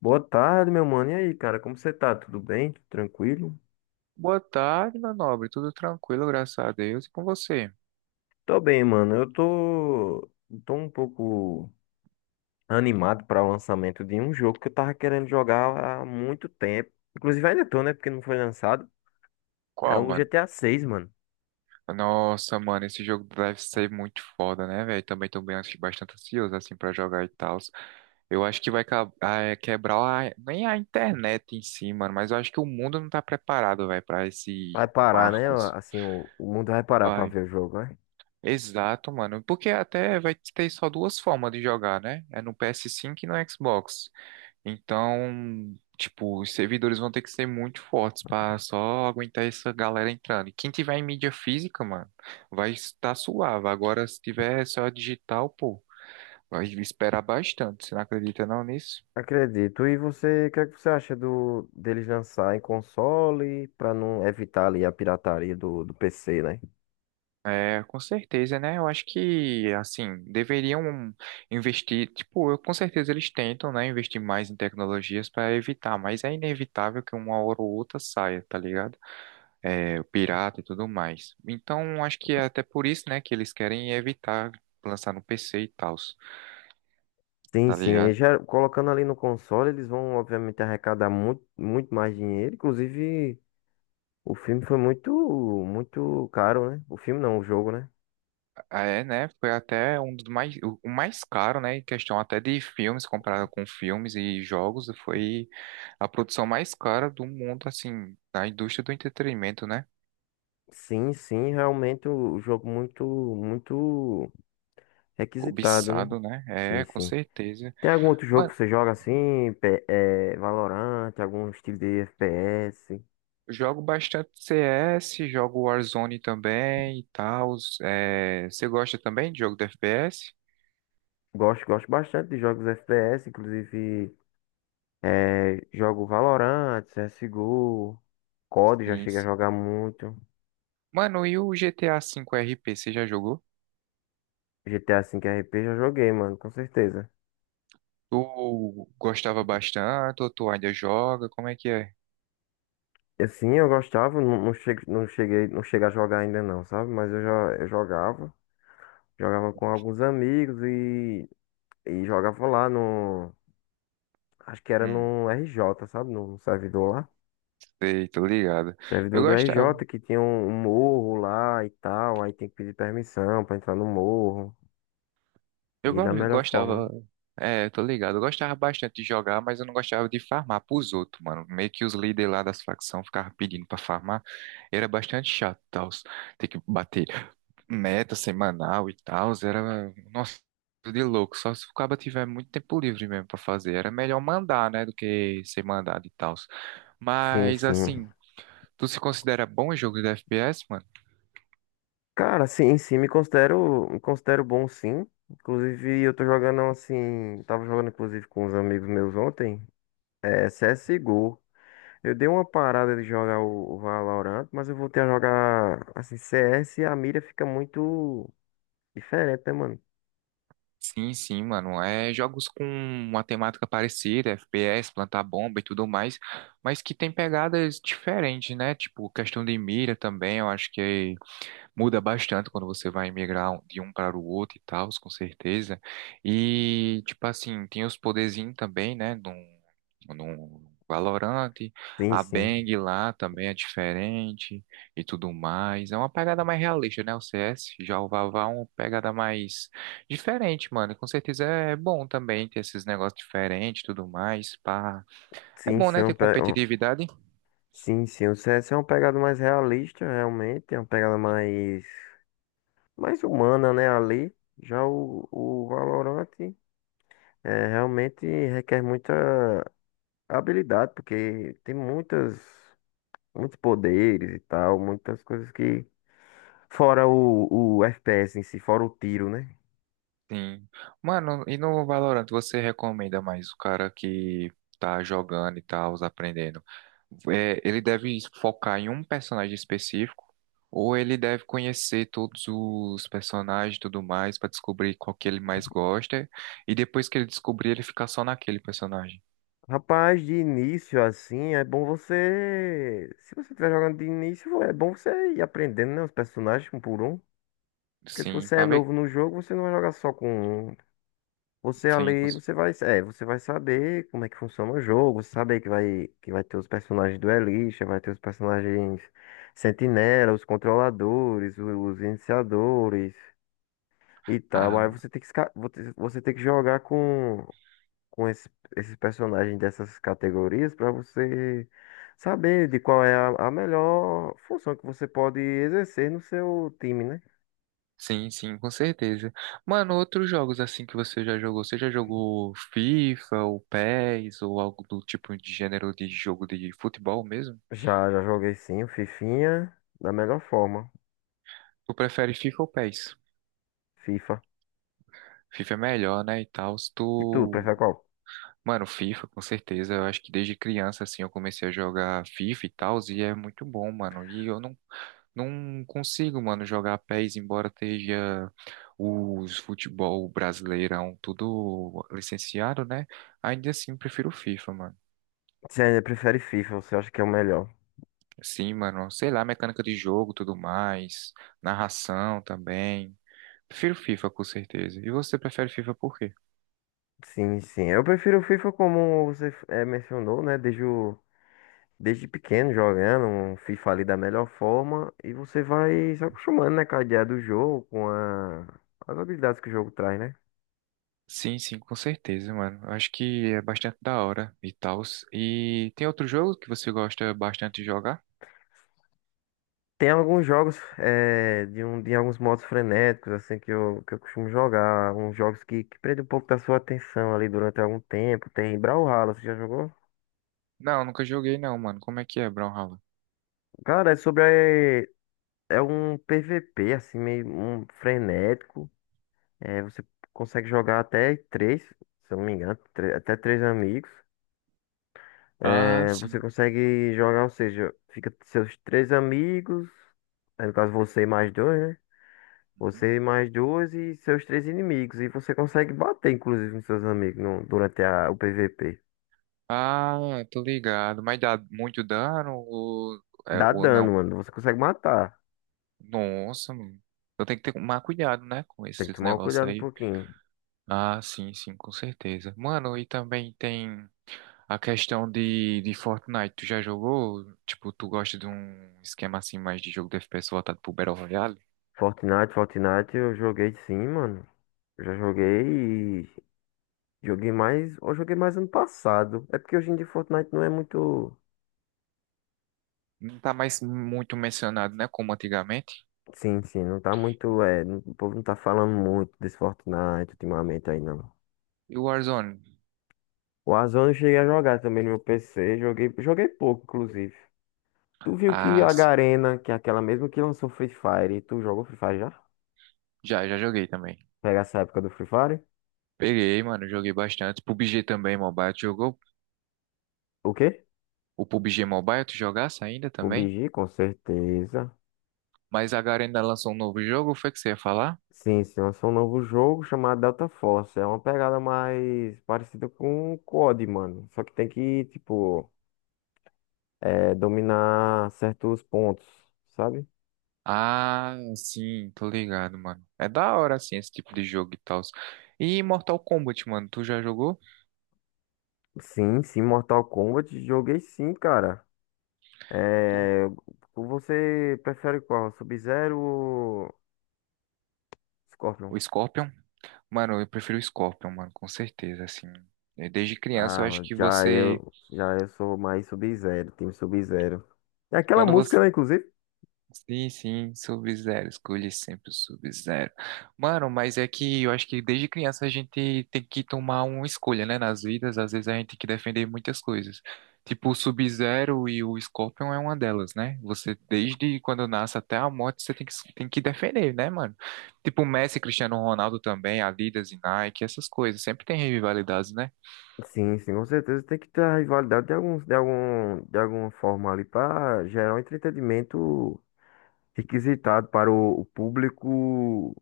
Boa tarde, meu mano. E aí, cara, como você tá? Tudo bem? Tranquilo? Boa tarde, meu nobre. Tudo tranquilo, graças a Deus. E com você? Tô bem, mano. Eu tô um pouco animado para o lançamento de um jogo que eu tava querendo jogar há muito tempo. Inclusive ainda tô, né? Porque não foi lançado. É Qual, o mano? GTA 6 mano. Nossa, mano, esse jogo deve ser muito foda, né, velho? Também tô bem, bastante ansioso, assim, pra jogar e tal. Eu acho que vai quebrar nem a internet em si, mano, mas eu acho que o mundo não tá preparado, velho, pra esse Vai parar, né? marco, assim. Assim, o mundo vai parar pra Vai. ver o jogo, né? Exato, mano, porque até vai ter só duas formas de jogar, né? É no PS5 e no Xbox. Então, tipo, os servidores vão ter que ser muito fortes para só aguentar essa galera entrando. E quem tiver em mídia física, mano, vai estar suave. Agora, se tiver só digital, pô, vai esperar bastante. Você não acredita não nisso? Acredito. E você, o que é que você acha do deles lançar em console para não evitar ali a pirataria do PC, né? É, com certeza, né? Eu acho que, assim, deveriam investir. Tipo, eu, com certeza eles tentam, né, investir mais em tecnologias para evitar, mas é inevitável que uma hora ou outra saia, tá ligado? É, o pirata e tudo mais. Então, acho que é até por isso, né, que eles querem evitar lançar no PC e tal, Sim, tá sim. E ligado? já colocando ali no console, eles vão obviamente arrecadar muito, muito mais dinheiro. Inclusive, o filme foi muito, muito caro, né? O filme não, o jogo, né? É, né, foi até um dos mais, o mais caro, né, em questão até de filmes, comparado com filmes e jogos, foi a produção mais cara do mundo, assim, da indústria do entretenimento, né? Sim, sim, realmente o jogo muito, muito requisitado, né? Cobiçado, né? Sim, É, com sim. certeza. Tem algum outro jogo Mano, que você joga assim, Valorant, algum estilo de FPS? jogo bastante CS, jogo Warzone também e tal. É, você gosta também de jogo de FPS? Gosto, gosto bastante de jogos FPS, inclusive jogo Valorant, CSGO, COD já Sim, cheguei a sim. jogar muito, Mano, e o GTA V RP, você já jogou? GTA V RP já joguei, mano, com certeza. Tu gostava bastante ou tu ainda joga? Como é que é? Assim, eu gostava, não, não, não cheguei a jogar ainda não, sabe? Mas eu já eu jogava. Jogava com alguns amigos e jogava lá no. Acho que era Hum, no RJ, sabe? No servidor lá. sei, tô ligado. Eu Servidor do gostava, RJ que tinha um morro lá e tal. Aí tem que pedir permissão pra entrar no morro. E da melhor gostava, forma. é, tô ligado. Eu gostava bastante de jogar, mas eu não gostava de farmar pros outros, mano. Meio que os líderes lá das facções ficavam pedindo pra farmar. Era bastante chato, tal. Ter que bater meta semanal e tal. Era, nossa, de louco. Só se o cara tiver muito tempo livre mesmo pra fazer. Era melhor mandar, né, do que ser mandado e tal. Sim, Mas sim. assim, tu se considera bom em jogos de FPS, mano? Cara, sim, sim, me considero bom sim. Inclusive, eu tô jogando assim. Tava jogando, inclusive, com uns amigos meus ontem. É CSGO. Eu dei uma parada de jogar o Valorant, mas eu voltei a jogar assim CS e a mira fica muito diferente, né, mano? Sim, sim, mano. É jogos com uma temática parecida, FPS, plantar bomba e tudo mais, mas que tem pegadas diferentes, né? Tipo, questão de mira também, eu acho que muda bastante quando você vai migrar de um para o outro e tal, com certeza. E, tipo assim, tem os poderzinhos também, né? No no Valorant, Sim, a sim. Bang lá também é diferente e tudo mais. É uma pegada mais realista, né? O CS, já o Vavá é uma pegada mais diferente, mano. E com certeza é bom também ter esses negócios diferentes e tudo mais. Pá. É Sim, bom, sim, né? Ter competitividade. sim, sim. O CS é uma pegada mais realista, realmente, é uma pegada mais humana, né, ali. Já o Valorant realmente requer muita habilidade, porque tem muitas muitos poderes e tal, muitas coisas que fora o FPS em si, fora o tiro, né? Sim. Mano, e no Valorant você recomenda mais o cara que tá jogando e tal, aprendendo? É, ele deve focar em um personagem específico ou ele deve conhecer todos os personagens e tudo mais pra descobrir qual que ele mais gosta e depois que ele descobrir ele ficar só naquele personagem? Rapaz, de início assim, é bom você. Se você estiver jogando de início, é bom você ir aprendendo, né, os personagens um por um. Porque se Sim, você é pra ver. novo no jogo, você não vai jogar só com um. Você Sim, ali, cons- você vai, você vai saber como é que funciona o jogo, você saber que vai ter os personagens duelistas, vai ter os personagens sentinela, os controladores, os iniciadores e tal. Aí você tem que, você tem que jogar com esses personagens dessas categorias para você saber de qual é a melhor função que você pode exercer no seu time, né? Sim, sim, com certeza. Mano, outros jogos assim que você já jogou FIFA ou PES ou algo do tipo de gênero de jogo de futebol mesmo? Já joguei sim, o Fifinha da melhor forma, Tu prefere FIFA ou PES? FIFA. FIFA é melhor, né, e tal. E tu, Tu prefere qual? mano, FIFA, com certeza. Eu acho que desde criança, assim, eu comecei a jogar FIFA e tal, e é muito bom, mano. E eu não, não consigo, mano, jogar pés, embora esteja os futebol brasileirão tudo licenciado, né? Ainda assim, prefiro FIFA, mano. Você ainda prefere FIFA, você acha que é o melhor? Sim, mano, sei lá, mecânica de jogo, tudo mais, narração também. Prefiro FIFA, com certeza. E você prefere FIFA por quê? Sim, sim. Eu prefiro o FIFA como você mencionou, né? Desde desde pequeno jogando um FIFA ali da melhor forma e você vai se acostumando, né, com a ideia do jogo, com as habilidades que o jogo traz, né? Sim, sim, com certeza, mano. Acho que é bastante da hora e tal. E tem outro jogo que você gosta bastante de jogar? Tem alguns jogos de alguns modos frenéticos, assim, que eu costumo jogar. Uns jogos que prendem um pouco da sua atenção ali durante algum tempo. Tem Brawlhalla, você já jogou? Não, nunca joguei não, mano. Como é que é, Brawlhalla? Cara, é sobre. é É um PVP, assim, meio um frenético. Você consegue jogar até três, se eu não me engano, até três amigos. Ah, Você sim. consegue jogar, ou seja, fica seus três amigos, no caso você e mais dois, né? Você e mais duas e seus três inimigos. E você consegue bater, inclusive, nos seus amigos durante o PVP. Ah, tô ligado. Mas dá muito dano ou, é, Dá ou dano, não? mano. Você consegue matar. Nossa, mano. Eu tenho que ter mais cuidado, né, com Tem que esses tomar um negócios cuidado um aí. pouquinho. Ah, sim, sim, com certeza. Mano, e também tem a questão de Fortnite, tu já jogou? Tipo, tu gosta de um esquema assim mais de jogo de FPS voltado pro Battle Royale? Fortnite, eu joguei sim, mano. Eu já joguei e joguei mais. Eu joguei mais ano passado. É porque hoje em dia Fortnite não é muito. Não tá mais muito mencionado, né? Como antigamente. Sim, sim, não tá muito. É, o povo não tá falando muito desse Fortnite ultimamente aí, não. E o Warzone? O Warzone eu cheguei a jogar também no meu PC. Joguei pouco, inclusive. Tu viu que Ah, a sim. Garena, que é aquela mesma que lançou Free Fire, tu jogou Free Fire já? Já, já joguei também. Pega essa época do Free Fire? Peguei, mano, joguei bastante. PUBG também, Mobile, tu jogou? O quê? O PUBG Mobile, tu jogasse ainda também? PUBG, com certeza. Mas agora ainda lançou um novo jogo, foi que você ia falar? Sim, sim, lançou um novo jogo chamado Delta Force. É uma pegada mais parecida com o COD, mano. Só que tem que, tipo, dominar certos pontos, sabe? Ah, sim, tô ligado, mano. É da hora, assim, esse tipo de jogo e tal. E Mortal Kombat, mano, tu já jogou? Sim, sim, Mortal Kombat, joguei sim, cara. Tu- É, você prefere qual? Sub-Zero ou o Scorpion? Scorpion? Mano, eu prefiro o Scorpion, mano, com certeza, assim. Eh, desde criança, eu acho Ah, que já você. eu, já eu sou mais Sub-Zero, time Sub-Zero. É aquela Quando você. música, né, inclusive? Sim, sim, Sub-Zero. Escolhe sempre o Sub-Zero. Mano, mas é que eu acho que desde criança a gente tem que tomar uma escolha, né? Nas vidas, às vezes a gente tem que defender muitas coisas. Tipo, o Sub-Zero e o Scorpion é uma delas, né? Você, desde quando nasce até a morte, você tem que defender, né, mano? Tipo, Messi, Cristiano Ronaldo também, Adidas e Nike, essas coisas. Sempre tem rivalidades, né? Sim, sim, com certeza tem que ter a rivalidade de algum, de alguma forma ali para gerar um entretenimento requisitado para o público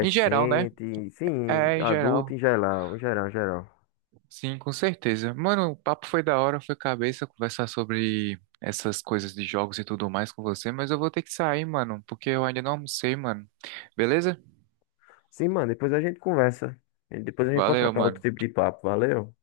Em geral, né? sim, É, em adulto geral. em geral, em geral, em geral. Sim, com certeza. Mano, o papo foi da hora, foi cabeça conversar sobre essas coisas de jogos e tudo mais com você, mas eu vou ter que sair, mano, porque eu ainda não almocei, mano. Beleza? Sim, mano, depois a gente conversa. E depois a gente pode Valeu, trocar outro mano. tipo de papo, valeu?